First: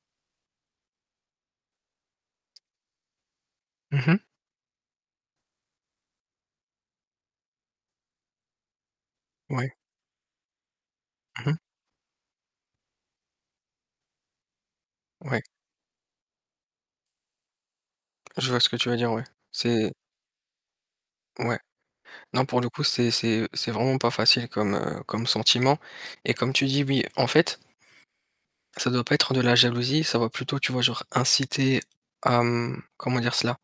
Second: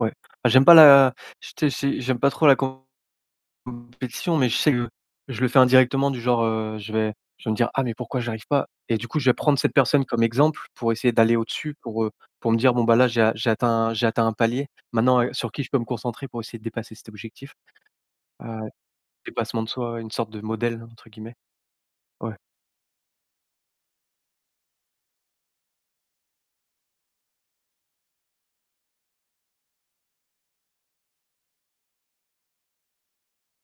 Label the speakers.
Speaker 1: Ouais, j'aime pas la ch tu sais, c'est j'aime pas trop la
Speaker 2: Mmh mh.
Speaker 1: compétition, mais je sais que je le fais indirectement du genre, heu, je vais je vais me dire: «Ah mais pourquoi j'arrive pas?» Et du coup, je vais prendre cette
Speaker 2: Ouais.
Speaker 1: personne comme exemple, pour essayer d'aller,
Speaker 2: Mmh mh.
Speaker 1: au-dessus pour, heu, pour me dire: «Bon bah là, j'ai a j'ai atteint j'ai atteint un palier. Maintenant, heu,
Speaker 2: Ouais.
Speaker 1: sur qui je peux me concentrer pour essayer de dépasser cet objectif?»
Speaker 2: Je
Speaker 1: Heu,
Speaker 2: vois ce que tu veux dire, ouais,
Speaker 1: dépassement de
Speaker 2: c'est
Speaker 1: soi, une sorte de «modèle», entre guillemets.
Speaker 2: Ouais.
Speaker 1: Ouais.
Speaker 2: Non, pour le coup, c'est c'est c'est vraiment pas facile comme, heu, comme sentiment et comme tu dis, oui, en fait ça doit pas être de la jalousie, ça va plutôt tu vois, genre inciter à, mmh, comment dire cela?